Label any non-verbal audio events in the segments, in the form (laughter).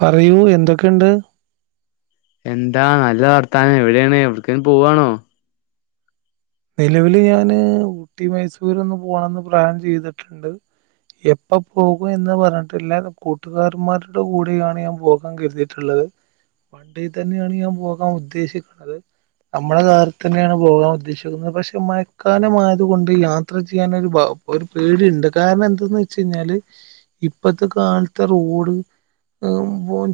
പറയൂ എന്തൊക്കെണ്ട് എന്താ നല്ല വർത്താനം എവിടെയാണ് എവിട്ക്കേം പോവാണോ? നിലവില് ഞാന് ഊട്ടി മൈസൂര് ഒന്ന് പോണംന്ന് പ്ലാൻ ചെയ്തിട്ടുണ്ട് എപ്പ പോകും എന്ന് പറഞ്ഞിട്ടില്ല കൂട്ടുകാരന്മാരുടെ കൂടെയാണ് ഞാൻ പോകാൻ കരുതിയിട്ടുള്ളത് ത് വണ്ടിയിൽ തന്നെയാണ് ഞാൻ പോകാൻ ഉദ്ദേശിക്ക്ന്നത് നമ്മുടെ കാറിതന്നെയാണ് പോകാൻ ഉദ്ദേശിക്കുന്നത് പക്ഷെ മഴക്കാലമായതുകൊണ്ട് യാത്ര ചെയ്യാൻ ഒരു ഒരു പേടിണ്ട് കാരണം എന്താെന്ന് വെച്ചാ ഞ്ഞാല് ഇപ്പത്തെ കാലത്തെ റോഡ്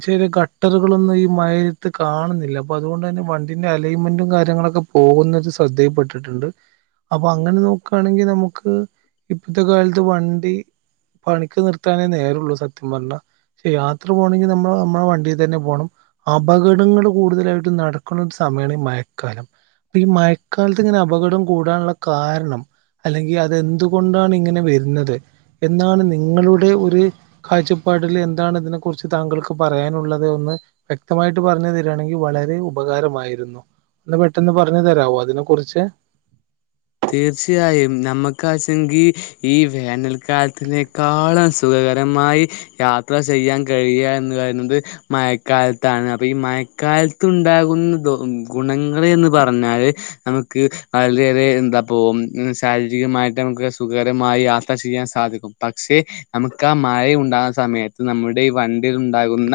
ചെറിയ ഗട്ടറുകളൊന്നും ഈ മയത്ത് കാണുന്നില്ല അപ്പൊ അതുകൊണ്ട് തന്നെ വണ്ടിന്റെ അലയും മെന്റും കാര്യങ്ങളൊക്കെ പോകുന്നത് ശ്രദ്ധയിൽപ്പെ ട്ടിട്ട്ണ്ട് അപ്പൊ അങ്ങനെ നോക്കാണെങ്കിൽ നമുക്ക് ഇപ്പത്തെ കാലത്ത് വണ്ടി പണിക്ക് നിർത്താനേ നേരള്ളൂ സത്യം പറഞ്ഞ പക്ഷെ യാത്ര പോകണങ്കിൽ നമ്മൾ നമ്മുടെ വണ്ടിയിൽ തന്നെ പോകണം അപകടങ്ങൾ കൂടുതലായിട്ടും നടക്കുന്ന സമയാണ്ഈ മഴക്കാലം അപ്പൊ ഈ മഴക്കാലത്ത് ഇങ്ങനെ അപകടം കൂടാനുള്ള കാരണം അല്ലെങ്കി അതെന്തുകൊണ്ടാണ് ഇങ്ങനെ വരുന്നത് എന്താണ് നിങ്ങളുടെ ഒരു കാഴ്ചപ്പാടിൽ എന്താണ് ഇതിനെ കുുറിച്ച് താങ്കൾക്ക് പറയാനുള്ളത് ഒന്ന് വ്യക്തമായിട്ട് പറഞ്ഞു തരിയാണെങ്കിൽ വളരെ ഉപകാരമായിരുന്നു ഒന്ന് പെട്ടെന്ന് പറഞ്ഞ് തരാവോ അതിനെ കുറിച്ച് തീർച്ചയായും നമ്മക്കാച്ചെങ്കിൽ ഈ വേനൽക്കാലത്തിനേക്കാളും സുഖ രമായി യാത്ര ചെയ്യാൻ കഴിയുക എന്ന് പറയുന്നത് മയക്കാലത്താണ്, അപ്പ ഈ മയക് കാലത്ത് ഉണ്ടാകുന്ന ദോ ഗുണങ്ങ എന്ന് പറഞ്ഞാല് നമുക്ക് വളരെയേറെ എന്താ അപ്പോ മ് ശാരീരികമായിട്ട് നമുക്ക് സുഖകരമായി യാത്ര ചെയ്യാൻ സാധിക്കും, പക്ഷേ നമുക്ക് ആ മഴ ഉണ്ടാകുന്ന സമയത്ത് നമ്മുടെ ഈ വണ്ടിൽ ഉണ്ടാകുന്ന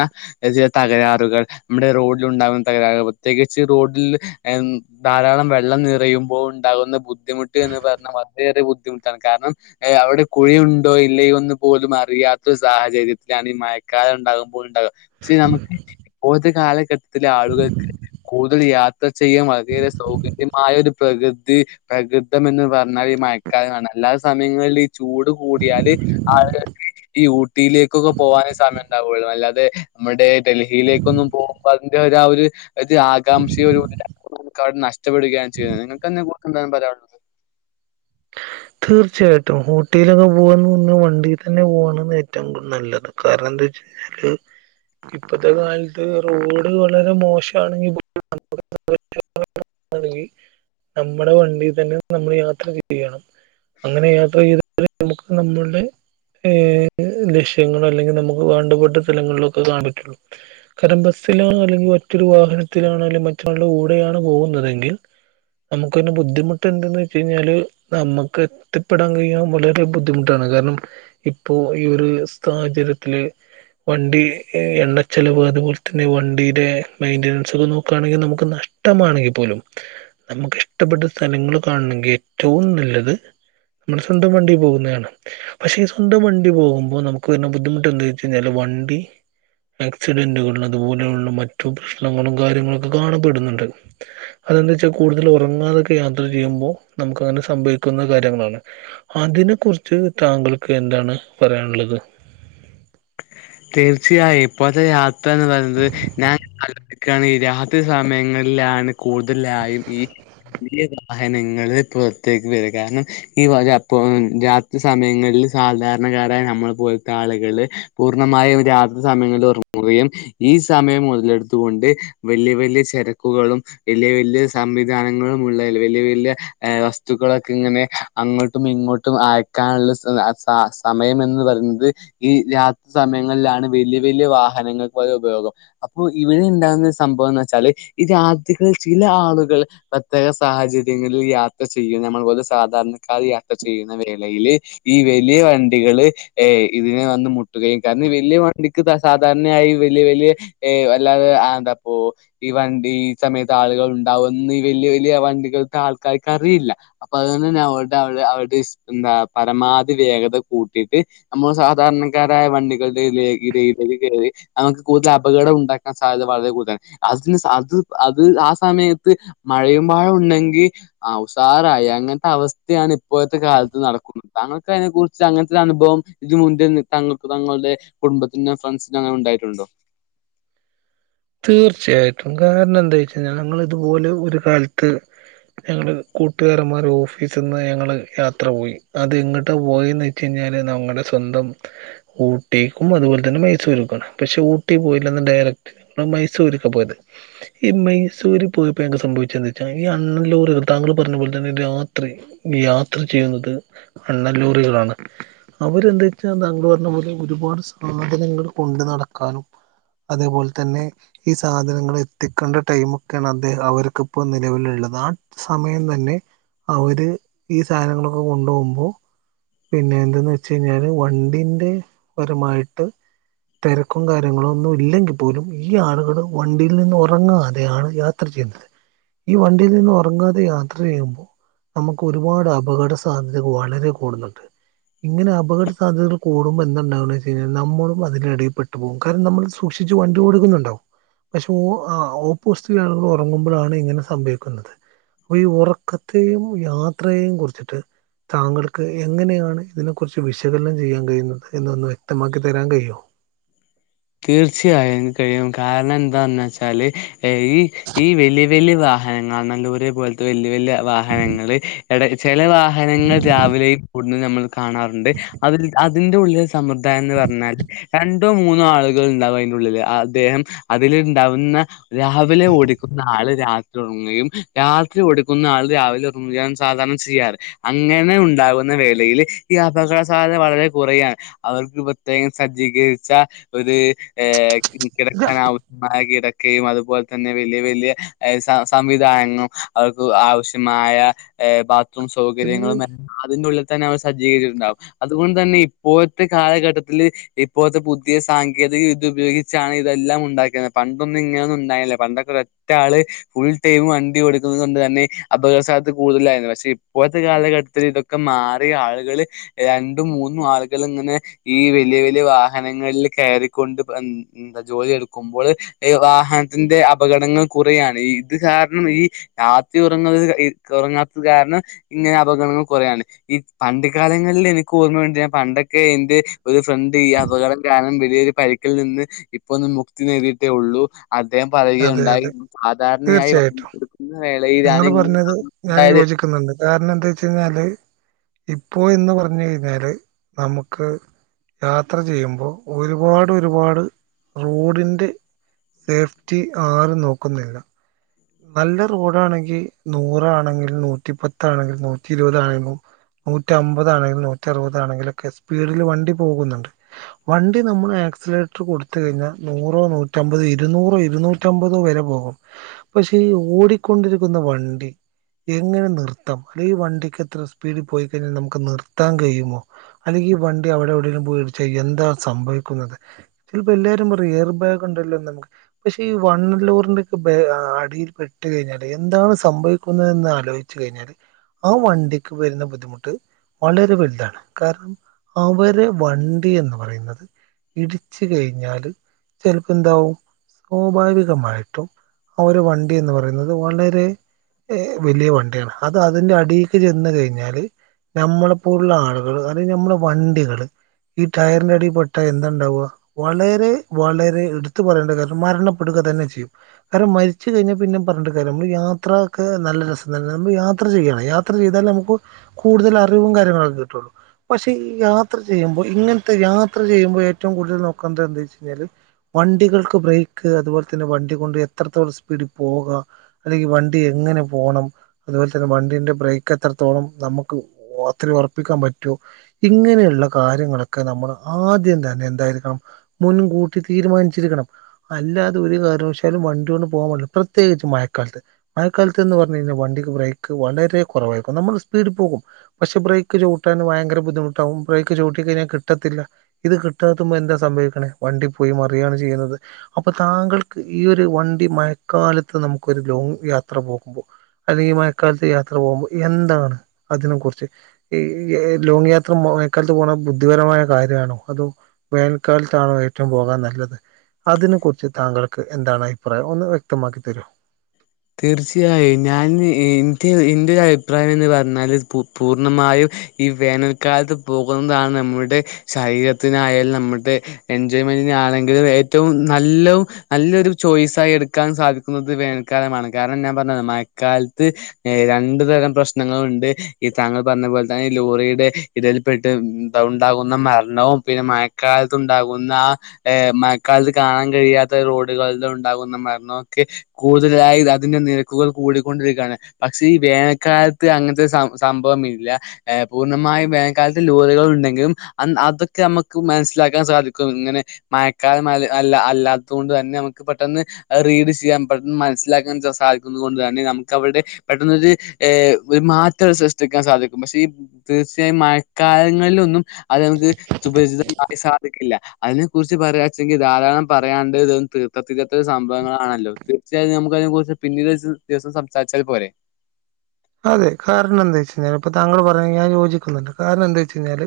ചില തകരാറുകൾ നമ്മുടെ റോഡിലു ഉണ്ടാകുന്ന തകരാറുകൾ പ്രത്യേകിച്ച് റോഡിൽ എം ധാരാളം വെള്ളം നിറയുമ്പോൾ ഉണ്ടാകുന്ന ബുദ് ബുദ്ധിമുട്ട് എന്ന് പറഞ്ഞാൽ വളരെയേറെ ബുദ്ധിമുട്ടാണ്, കാരണം ഏ അവിടെ കുഴിയുണ്ടോ ഇല്ലേ ഒന്ന് പോലും അറിയാ (unintelligible) സാഹചര്യത്തിലാണ് ഈ മഴക്കാലം ഉണ്ടാകുമ്പോൾ ഉണ്ടാക, പക്ഷേ നമുക്ക് ഇപ്പോഴത്തെ കാലഘട്ടത്തില ആളുകൾക്ക് കൂടുതൽ യാത്ര ചെയ്യാൻ വളരെയേറെ സൗകര്യമായ ഒരു പ്രകൃതി പ്രകൃതം എന്ന് പറഞ്ഞാൽ ഈ മയക്കാലമാണ് അല്ലാ സമയങ്ങളിൽ ഈ ചൂട് കൂടിയാല് (unintelligible) ഈ ഊട്ടിയിലേക്കൊക്കെ പോകാനെ സമയം ഉണ്ടാവുള്ളൂ, അല്ലാതെ നമ്മുടെ ഡൽഹിയിലേക്കൊന്നും പോകുമ്പോ അതിന്റെ (unintelligible) ആ ഒരു ഇത് ആകാംക്ഷ (unintelligible) നഷ്ടപ്പെടുകയാണ് ചെയ്യുന്നത് നിങ്ങൾക്ക് (unintelligible) എന്താണ് പറയാനുള്ളത്? തീർച്ചയായിട്ടും ഊട്ടിയിലൊക്കെ പോകന്ന് പറഞ്ഞാൽ വണ്ടിൽ തന്നെ പോകാനാണ് ഏറ്റവും കൂടുതൽ നല്ലത്, കാരണം (unintelligible) ഇപ്പത്തെ കാലത്ത് റോഡ് വളരെ മോശാണെങ്കിൽ (unintelligible) (inaudible) (unintelligible) നമ്മടെ വണ്ടി തന്നെ നമ്മൾ യാത്ര ചെയ്യണം. അങ്ങനെ യാത്ര ചെയ്താല് നമുക്ക് നമ്മൾടെ ഏ ലക്ഷ്യങ്ങളല്ലെങ്കിൽ നമുക്ക് വേണ്ടപ്പെട്ട സ്ഥലങ്ങളിലൊക്കെ കാണ പറ്റുള്ളൂ, (unintelligible) സിലാണോ അല്ലെങ്കിൽ മറ്റൊരു വാഹനത്തിലാണോ അല്ലെ മറ്റൊരാളുടെ കൂടെയാണ് പോകുന്നതെങ്കിൽ നമുക്ക് തന്നെ ബുദ്ധിമുട്ട് എന്തന്ന് വെച്ച് കഴിഞ്ഞാല് നമ്മ ക്ക എത്തിപ്പെടാൻ കഴിയാൻ വളരെ ബുദ്ധിമുട്ടാണ്, കാരണം ഇപ്പോ ഈ ഒരു സാഹചര്യത്തില് വണ്ടി എണ്ണച്ചെലവ് അതുപോലെ തന്നെ വണ്ടിടെ മെയിന്റനൻസ് ഒക്കെ നോക്കയാണെങ്കിൽ നമുക്ക് നഷ് ഇഷ്ടമാണെങ്കിൽ പോലും നമുക്കിഷ്ടപ്പെട്ട സ്ഥലങ്ങള് കാണണങ്കി ഏറ്റവും നല്ലത് അ നമ്മുടെ സ്വന്തം വണ്ടി പോകുന്നയാണ്, പഷേ ഈ സ്വന്തം വണ്ടി പോകുമ്പോ നമുക്ക്ന്നെ ബുദ്ധിമുട്ട് എന്താ വെച്ച് കഴിഞ്ഞാല് വണ് ന്തി ആക്സിഡന്റുകള് അതുപോലെയുള്ള മറ്റു പ്രശ്നങ്ങളും കാര്യങ്ങളൊക്കെ കാണപ്പെടുന്നുണ്ട്. അത് എന്താ വെച്ച കൂടുതൽ ഒറാങ്ങാതൊക്കെ യാത്ര ചെയ്യുമ്പോ നമുക്ക് അങ്ങനെ സംഭവി ക്കുന്ന കാര്യങ്ങളാണ് അതിനെ കുുറിച്ച് താങ്കൾക്ക് എന്താണ് പറയാനുള്ളത് (inaudible) തീർച്ചയായും ഇപ്പോഴത്തെ യാത്ര എന്ന് പറയുന്നത് ഞാൻോിക്കാണ് ഈ രാത്രി സമയങ്ങളിലാണ് കൂടുതലായും ഈ വലിയ വാഹനങ്ങ പുറത്തേക്ക് വരും കാരണം ഈപ്പോ രാത്രി സമയങ്ങളിൽ സാധാരണക്കാരായ നമ്മള് പോലത്തെ ആളുകള് പൂർണ്ണമായും രാത്രി സമയങ്ങളിൽ റങ്ങുകയും ഈ സമയം മുതലെടുത്തുകൊണ്ട് വലിയ വലിയ തിരക്കുകളും വലിയ വലിയ സംവിധാനങ്ങളും ഉള്ളതി വലിയ വലിയ വസ്തുക്കളൊക്കെ ഇങ്ങനെ അങ്ങോട്ടും ഇങ്ങോട്ടും അയക്കാനുള്ള സ സമയം എന്ന് പറയുന്നത് ഈ രാത് സമയങ്ങളിലാണ് വലിയ വല്ിയ വാഹനങ്ങൾക്ക് വ ഉപയോഗം അപ്പൊ ഇവിടെ ഉണ്ടാകുന്ന സംഭവം വെച്ചാല് ഈ രാതികിൽ ചില ആളുകൾ പ്രത്യേക സാഹചര്യങ്ങളിൽ യാത്ര ചെയ്യും നമ്മൾ പോലെ സാധാരണ ക്കാ യാത്ര ചെയ്യുന്ന വേളയില് ഈ വലിയ വണ്ടികള് ഇതിനെ വന്ന് കട്ടുകയും കാരണം വലിയ വണ്ടിക്ക് സാധാരണയായി വലിയ വലിയ അല്ലാതെ എന്താ ഈ വണ്ടി ഈ സമയത്ത് ആളുകൾ ഉണ്ടാവുംന്ന് വലിയ വലിയ വണ്ടികൾക്ക് ആൾക്കാർക്ക് അറിയില്ല അപ്പൊ അത അവടെ എന്താ പരമാവധി വേഗത കൂട്ടിയിട്ട് നമ്മ സാധാരണ ക്കാരായ വണ്ടികളുടെയിലേക്ക് കയറി നമുക്ക് കൂടുതൽ അപകടം ഉണ്ടാക്കാൻ സാധ്യത വളരെ കൂടുതാണ് അത് അത് ആ സമയത്ത് മഴയും പാഴം ഉണ്ടെങ്കിൽ അവസാറങ്ങ അങ്ങനത്തെ അവസ്ഥയാണ് ഇപ്പോഴത്തെ കാലത്ത് നടക്കുന്നത് താങ്കൾക്ക് അതിനെ കുുറിച്ച് അങ്ങനത്തെ ഒരു അനുഭവം ഇത് മുൻ നി തങ്കൾക്ക് തങ്ങളുടെ കുടുംബത്തിനും ഫ്രണ്ട്സിനോ അങ്ങെ ഉണ്ടായിട്ടുണ്ടോ തീർച്ചയായിട്ടും കാരണം എന്താ വെച്ച കഴിഞ്ഞാൽ ഞങ്ങൾ ഇതുപോലെ ഒരു കാലത്ത് ഞങ്ങള്ൾ കൂട്ടുകാരന്മാർ ഓഫീസിൽ നിന്ന് ഞങ്ങള് യാത്ര പോയി അത് എങ്ങോട്ട് പോയെന്ന് വെച്ച കഴിഞ്ഞ നമ്മുടെ സ്വന്തം ഊട്ടിക്കും അതുപോലെ തന്നെ മൈസൂർക്കും പക്ഷെ ഊട്ടി പോയില്ലുണ്ട ക് മൈസൂരൊക്കെ പോയത് ഈ മൈസൂര് പോയപ്പോ ഞങ്ങൾക്ക് സംഭവിച്ചെന്ന് വെച്ചാൽ ഈ അണ്ണൻ ലോറികള് താങ്കളും പറഞ്ഞ പോലെ തന്നെ രാത്രി യാത്ര ചെയ്യുന്നത് അണ്ണൻ ലോറികളാണ് അവര് എന്ന് വെച്ചാൽ താങ്കൾ പറഞ്ഞ പോലെ ഒരുപാട് സാധനങ്ങൾ കൊണ്ട് നടക്കാനും അതേപോലെ തന്നെ ഈ സാധനങ്ങൾ എത്തിക്കേണ്ട ടൈമ്ക്ക് ഒക്കെയാണ് അദ്ദേഹം അവർക്കിപ്പോ നിലവിലുള്ളത് ആ സമയം തന്നെ അവര് ഈ സാധനങ്ങളൊക്കെ കൊണ്ടുപോകുമ്പോൾ പിന്നെ എന്തെന്ന് വെച്ച് കഴിഞ്ഞാല് വണ്ടിന്റെ പരമായിട്ട് തിരക്കും കാര്യങ്ങളും ഒന്നും ഇല്ലെങ്കിൽ പോലും ഈ ആളുകള് വണ്ടിയിൽ നിന്ന് ഉറങ്ങാതെയാണ് യാത്ര ചെയ്യുന്നത് ഈ വണ്ടിയിൽ നിന്ന് ഉറങ്ങാതെ യാത്ര ചെയ്യുമ്പോ നമുക്ക് ഒരുപാട് അപകട സാധ്യതകള് വളരെ കൂടുന്നുണ്ട് ഇങ്ങനെ അപകട സാധ്യതകൾ കൂടുമ്പോ എന്താ ഇണ്ടാവുന്നെ വെച്ച് കഴിഞ്ഞാൽ നമ്മളും അതിന് അടിയില് പ്പെട്ടു പോകും കാരണം നമ്മൾ സൂക്ഷിച്ചു വണ്ടി ടുക്കുന്നുണ്ടാവും പക്ഷെ ഓ ആഹ് ഓപ്പോസിറ്റ് ഉള്ള ആളുകൾ ഉറങ്ങുമ്പോഴാണ് ഇങ്ങനെ സംഭവിക്കുന്നത് അപ്പൊ ഈ ഉറക്കത്തെയും യാത്രയേയും കുറിച്ചിട്ട് താങ്കൾക്ക് എങ്ങനെയാണ് ഇതിനെ കുറിച്ച് വിശകലനം ചെയ്യാൻ കഴിയുന്നത് എന്നൊന്ന് വ്യക്തമാക്കി തരാൻ കഴിയോ (inaudible) തീർച്ചയായും എനിക്ക് കഴിയും കാരണം എന്താന്ന് വെച്ചാല് ഈ ഈ വലിയ വലിയ വാഹനങ്ങൾ നല്ലൂരി പോലത്തെ വലിയ വല്യ വാഹനങ്ങള് ഇടെ ചില വാഹനങ്ങൾ രാവിലെയും കൂ നമ്മൾ കാണാറുണ്ട് അതിൽ അതിൻ്റെ ഉള്ളിലെ സാമ്പ്രദായം എന്ന് പറഞ്ഞാൽ രണ്ടോ മൂന്നോ ആളുകൾ ണ്ടാകും അതിൻ്റെ ഉള്ളില് അദ്ദേഹം അതിൽ ഉണ്ടാവുന്ന രാവിലെ ഓടിക്കുന്ന ആള് രാത്രി ഉറങ്ങും രാത്രി ഓടിക്കുന്ന ആൾ രാവിലെ ഒറങ്ങുകയും ആണ് സാധാരണ ചെയ്യാറ് അങ്ങനെ ഉണ്ടാകുന്ന വേ ളയിൽ ഈ അപകട സാധ്യത വളരെ കുറയാണ് അവർക്ക് പ്രത്യേകം സജ്ജീകരിച്ച ഒരു ഏഹ് കിടക്കാൻ കഴിയുമോ ആവശ്യമായ കിടക്ക ക്കയും അതുപോലെ തന്നെ വലിയ വലിയ സം സംവിധാനങ്ങളും അതുപോലെ തന്നെ അവർക്ക് ആവശ്യമായ ഏഹ് ബാത്റൂം സൗകര്യങ്ങളും എല്ലാം അതിൻ്റെ ഉള്ളിൽ തന്നെ അവർ സജ്ജീകരിച്ചിട്ടുണ്ടാകും അതുകൊണ്ട് തന്നെ ഇപ്പോഴത്തെ കാലഘട്ടത്തില് ഇപ്പോഴത്തെ പുതി പുതിയ സാങ്കേതിക വിദ്യ ഉപയോഗിച്ചാണ് ഇതെല്ലാം ഉണ്ടാക്കുന്നത് പണ്ടൊന്നും ഇങ്ങനൊന്നും ഉണ്ടായില്ലേ പണ്ടൊക്കെ ഒ ഒറ്റ ആള് ഫുൾ ടൈം വണ്ടി ഓടിക്കുന്നത് കൊണ്ട് തന്നെ അപകട സാധ്യതാ കൂടുതലായിരുന്നു പക്ഷെ ഇപ്പോഴത്തെ കാലഘട്ടത്തിൽ ഇതൊ ക്കെ മാറി ആളുകൾ രണ്ടും മൂന്നും ആളുകൾ ഇങ്ങനെ ഈ വലിയ വലിയ വാഹന ങ്ങളിൽ കയറിക്കൊണ്ട് എന്താ ജോലി എടുക്കുമ്പോള് വാഹനത്തിന്റെ അപകടങ്ങൾ കൂ ടുകയാണ് ഇത് കാരണം ഈ രാത്രി ഉറങ്ങ ഉറങ്ങാത്തത് കാരണം ഇങ്ങനെ അപകടങ്ങൾ കൊറയാണ് ഈ പണ്ട് കാലങ്ങളിൽ എനിക്ക് ഓർമ്മയുണ്ട് ഞാൻ പണ്ടൊക്കെ എന്റെ ഒരു ഫ്രണ്ട് ഈ അപകടം കാരണം വലിയൊരു പരിക്കിൽ നിന്ന് ഇപ്പൊ ഒന്ന് മുക്തി നേടിയിട്ടേ ഉള്ളൂ അദ്ദേഹം അതെ പറയുകയുണ്ടായി അതെ സാധാരണയായി വണ്ടി തീർച്ചയായിട്ടും എടുക്കുന്ന വേളയിലാണ് ഇങ്ങനെ (unintelligible) ഉണ്ടായത് ദ്ധിക്ക്ന്ന്ണ്ട് കാരണം എന്താ വെച്ച് കഴിഞ്ഞാല് ഇപ്പോ എന്ന് പറഞ്ഞു കഴിഞ്ഞാല് നമുക്ക് യാത്ര ചെയ്യുമ്പോൾ ഒരുപാട് ഒരുപാട് റോഡിൻ്റെ സേഫ് റ്റി ആരും നോക്കുന്നില്ല നല്ല റോഡാണെങ്കി നൂറാണെങ്കിൽ നൂറ്റി പത്താണെങ്കിലും നൂറ്റി ഇരുപതാണെങ്കിലും നു നൂറ്റ് അമ്പതാണെങ്കിലും നൂറ്റ് അറുപതാണെങ്കിലുമൊക്കെ സ്പീഡില് വണ്ടി പോകുന്നുണ്ട് വണ്ടി നമ്മൾ ആക്സിലേറ്റർ കൊടുത്ത് കഴിഞ്ഞാൽ നൂറോ നൂറ്റമ്പതോ ഇരുന്നൂറോ ഇരുന്നൂറ്റമ്പതോ വരെ പോകും പക്ഷെ ഈ ഓടിക്കൊണ്ടിരിക്കുന്ന വണ്ടി എങ്ങനെ നിർത്താം അല്ലെ ഈ വണ്ടിക്ക് എത്ര സ്പീഡിൽ പോയി കഴിഞ്ഞാൽ നമുക്ക് നിർത്താൻ കഴിയുമോ അല്ലെങ്കിൽ ഈ വണ്ടി അവിടെ എവിടെയേലും പോയിടിച്ചാ എന്താ സംഭവിക്കുന്നത് ചിലപ്പോ എല്ലാരും പറയും എയർ ബാഗ് ഉണ്ടല്ലോ (unintelligible) പക്ഷെ ഈ വണ്ണ ലോറിന്റെക്കെ ബേ അ ടിയിൽ പെട്ട് കഴിഞ്ഞാല് എന്താണ് സംഭവിക്കുന്നെതന്ന് ആലോചിച്ചു കഴിഞ്ഞാല് ആ വണ്ടിക്ക് വരുന്ന ബുദ്ധിമുട്ട് വളരെ വലുതാണ് കാരണം അവരെ വണ്ടി എന്ന് പറയുന്നത് ഇടിച്ച് കഴിഞ്ഞാല് ചിലപ്പ എന്താവും സ്വാഭാവികികമായിട്ടും ആ ഒരു വണ്ടി എന്ന് പറയുന്നത് വളരെ ഏ വലിയ വണ്ടിയാണ് അത് അതിന്റെ അടീക്ക് ചെന്ന് കഴിഞ്ഞാല് നമ്മളെ പോലുള്ള ആളുകള് അല്ലെ നമ്മുടെ വണ്ടികള് ഈ ടയറിന്റെ അടിയിൽപ്പെട്ടാ എന്താണ്ടാവ വളരെ വളരെ എടുത്തു പറയേണ്ട കാരണം മരണപ്പെടുക തന്നെ ചെയും. കാരണം മരിച്ച് കഴിഞ്ഞാൽ പിന്നെ പറഞ്ഞിട്ട് കാര്യല്ല. നമ്മള് യാത്ര ഒക്കെ നല്ല രസം തന്നെ. നമ്മള് യാത്ര ചെയ്യണം യാത്ര ചെയ്താൽ നമുക്ക് കൂടുതൽ അറിവും കാര്യങ്ങളൊക്കെ കിട്ടുള്ളൂ പക്ഷെ ഈ യാത്ര ചെയ്യുമ്പൊ ഇങ്ങനത്തെ യാത്ര ചെയ്യുമ്പൊ ഏറ്റവും കൂടുതൽ നോക്കന്ത് എന്ത് വെച്ച കഴിഞ്ഞാല് വണ്ടികൾക്ക് ബ്രേക്ക് അതുപോലെന്നെ വണ്ടി കൊണ്ട് എത്രത്തോളം സ് പീഡിൽ പോകാ അല്ലെങ്കിൽ വണ്ടി എങ്ങനെ പോണം അതുപോലെ തന്നെ വണ്ടിന്റെ ബ്രേക്ക് എത്രത്തോളം നമുക്ക് അത്ര ഉറപ്പിക്കാൻ പറ്റുമോ ഇങ്ങനെയുള്ള കാര്യങ്ങളൊക്കെ നമ്മൾ ആദ്യം തന്നെ എന്തായിരിക്കണം മുൻകൂട്ടി തീരുമാനിച്ചിരിക്കണം അല്ലാതെ ഒരു കാരണവശാലും വണ്ടി കൊണ്ട് പോവാൻ പാട്ല. പ്രത്യേകിച്ച് മഴക്കാലത്ത് മഴക്കാലത്ത് എന്ന് പറഞ്ഞു കഴിഞ്ഞാൽ വണ്ടിക്ക് ബ്രേക്ക് വളരെ കുറവായിരിക്കും നമ്മൾ സ് പീഡ്ൽ പോകും പക്ഷെ ബ്രേക്ക് ചവ്ട്ടാൻ ഭയങ്കര ബുദ്ധിമുട്ടാവും ബ്രേക്ക് ചവ്ട്ടി കഴിഞ്ഞാൽ കിട്ടത്തില്ല ഇത് കി ട്ടാത്തുമ്പോ എന്താ സംഭവിക്കണേ വണ്ടി പോയി മറിയാണ് ചെയ്യുന്നത് അപ്പൊ താങ്കൾക്ക് ഈ ഒരു വ ണ്ടി മഴക്കാലത്ത് നമുക്കൊരു ലോങ് യാത്ര പോകുമ്പോൾ അല്ലെങ്കിൽ ഈ മഴക്കാലത്ത് യാത്ര പോകുമ്പോൾ എന്താണ് അതിനെ കുറിച്ച് ഈ ലോങ് യാത്ര മയക്കാലത്ത് പോകണ ബുദ്ധിപരമായ കാര്യമാണോ അതോ വേനൽക്കാലത്താണോ ഏറ്റവും പോകാൻ നല്ലത് അതിനെ കുറിച്ച് താങ്കൾക്ക് എന്താണ് അഭിപ്രായം ഒന്ന് വ്യക്തമാക്കി തരോ തീർച്ചയായും ഞാൻ ഇന്റെ ഇന്റെ ഒരു അഭിപ്രായംന്ന് പറഞ്ഞാല് പൂർണ്ണമായും ഈ വേനൽക്കാലത്ത് പോകുന്നതാണ് നമ്മളുടെ ശരീരത്തിനായാലും നമ്മുടെ എൻജോയ്മെ ൻ്റിന് ആണെങ്കിലും ഏറ്റവും നല്ലവും നല്ലൊരു ചോയ്സായി എടുക്കാനും സാധിക്കുന്നത് വേനൽ ക്കാലമാണ് കാരണം ഞാൻ പറഞ്ഞത് മഴക്കാലത്ത് രണ്ടു തരം പ്രശ്നങ്ങള് ഉണ്ട് ഈ താങ്കൾ പറഞ്ഞ അതുപോലെ തന്നെ ലോറിയുടെ ഇടയിൽ പെട്ട് ഉണ്ടാകുന്ന മരണവും പിന്നെ മഴക്കാലത്ത് ഉണ്ടാകു ന്ന ആ (unintelligible) മഴക്കാലത്ത് കാണാൻ കഴിയാത്ത റോഡുകളിൽ ഉണ്ടാകുന്ന മരണമൊക്കെ കൂടുതലായി അതിന്റെ നിരക്കുകൾ കൂടിക്കൊണ്ടിരിക്കുകയാണ് പക്ഷേ ഈ വേനൽക്കാലത്ത് അങ്ങനത്തെ സം സംഭവം മില്ല. പൂർണമായും വേനൽകാലത്ത് ലോറികൾ ഉണ്ടെങ്കിലും അതൊക്കെ നമുക്ക് മനസ്സിലാക്കാൻ സാ ധിക്കും ഇങ്ങനെ മയക്കാലമായാൽ അല്ലാ അല്ലാത്തോണ്ട് തന്നെ നമുക്ക് പെട്ടെന്ന് റീഡ് ചെയ്യാൻ പെട്ടന്ന് മനസ്സിലാക്കാൻ സാധിക്കുന്ന കൊണ്ട് തന്നെ നമുക്ക് അവരുടെ പെട്ടെന്നൊരു മാറ്റം സൃഷ്ടിക്ക ക്കാൻ സാധിക്കും പക്ഷെ ഈ തീർച്ചയായും മയക്കാലങ്ങളിലൊന്നും അത് നമുക്ക് സുപരിചിതമായി സു ക്കില്ല അതിനെ കുറിച്ച് പറയാച്ചെങ്കിൽ ധാരാളം പറയനിണ്ട് ഇതൊന്നും തീർത്തതീരാത്ത സംഭവങ്ങളാണല്ലോ തീർച്ചയായും ഞമുക്ക് അതിനെ കുറിച്ച് പിന്നീട് ഒരൂസം ദിവസം സംസാരിച്ചാൽ പോരെ അതെ കാരണം എന്താ വെച്ച് കഴിഞ്ഞാൽ ഇപ്പൊ താങ്കൾ പറഞ്ഞ ഞാൻ യോജിക്കുന്നുണ്ട് കാരണം എന്താ വെച്ച് കഴിഞ്ഞാല്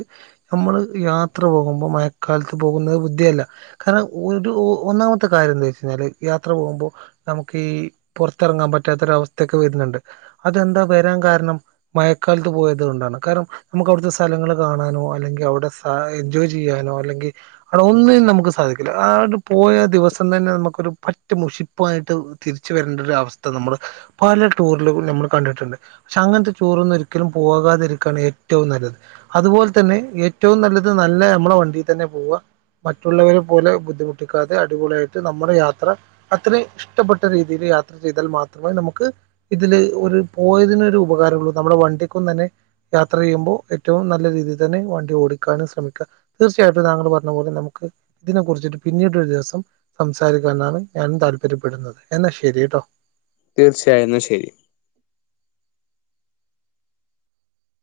നമ്മള് യാത്ര പോകുമ്പോൾ മഴക്കാലത്ത് പോകുന്നത് ബുദ്ധിയല്ല കാരണം ഒരു ഒന്നാമത്തെ കാര്യംന്താ വെച്ചഴി ഞ്ഞാല് യാത്ര പോകുമ്പോ നമുക്ക് ഈ പുറത്തിറങ്ങാൻ പറ്റാത്തൊര് അവസ്ഥയൊക്കെ വരുന്നുണ്ട് അതെന്താ വരാൻ കാരണം മയക്കാലത്ത് പോയത് കൊണ്ടാണ് കാരണം നമുക്ക് അവിടുത്തെ സ്ഥലങ്ങള് കാണാനോ അല്ലെങ്കി അവിടെ സാ എൻജോയ് ചെയ്യാനോ അല്ലെങ്കിൽ അവിടൊന്നിനും നമുക്ക് സാധിക്കില്ല ആട് പോയ ദിവസം തന്നെ ന്നെ നമുക്കൊരു പറ്റ മുഷിപ്പായിട്ട് തിരിച്ച വരേണ്ട ഒരു അവസ്ഥ നമ്മള് പല ടൂറിലും നമ്മള് കണ്ടിട്ടെണ്ട് പക്ഷെ അങ്ങനത്തെ ടൂറൊന്നും ഒരിക്കലും പോകാതിരിക്കയാണ് ഏറ്റവും നല്ലത് അതുപോലെ തന്നെ ഏ റ്റവും നല്ലത് നല്ല നമ്മളെ വണ്ടിയിൽ തന്നെ പോവുക മറ്റുള്ളവരെ പോലെ ബുദ്ധിമുട്ടിക്കാതെ അടിപൊളിയായിട്ട് നമ്മുടെ യാത്ര അത്രേം ഇഷ്ടപ്പെട്ട രീതിയില് യാത്ര ചെയ്താൽ മാത്രമേ നമുക്ക് ഇതില് ഒരു പോയതിനൊരു ഉപകാരമുള്ളൂ നമ്മുടെ വണ്ടിക്കും തന്നെ യാത്ര ചെയ്യുമ്പോ ഏറ്റവും നല്ല രീതിയിൽ തന്നെ വണ്ടി ഓടി ക്കാനും ശ്രമിക്ക തീർച്ചയായിട്ടും താങ്കൾ പറഞ്ഞ പോലെ നമുക്ക് ഇതിനെ കുറിച്ചിട്ട് പിന്നീട് ഒരു ദിവസം സംസാരി ക്കാനാണ് ഞാനും താല്പര്യപ്പെടുന്നത് എന്നാ ശരിട്ടോ തീർച്ചയായും എന്നശരി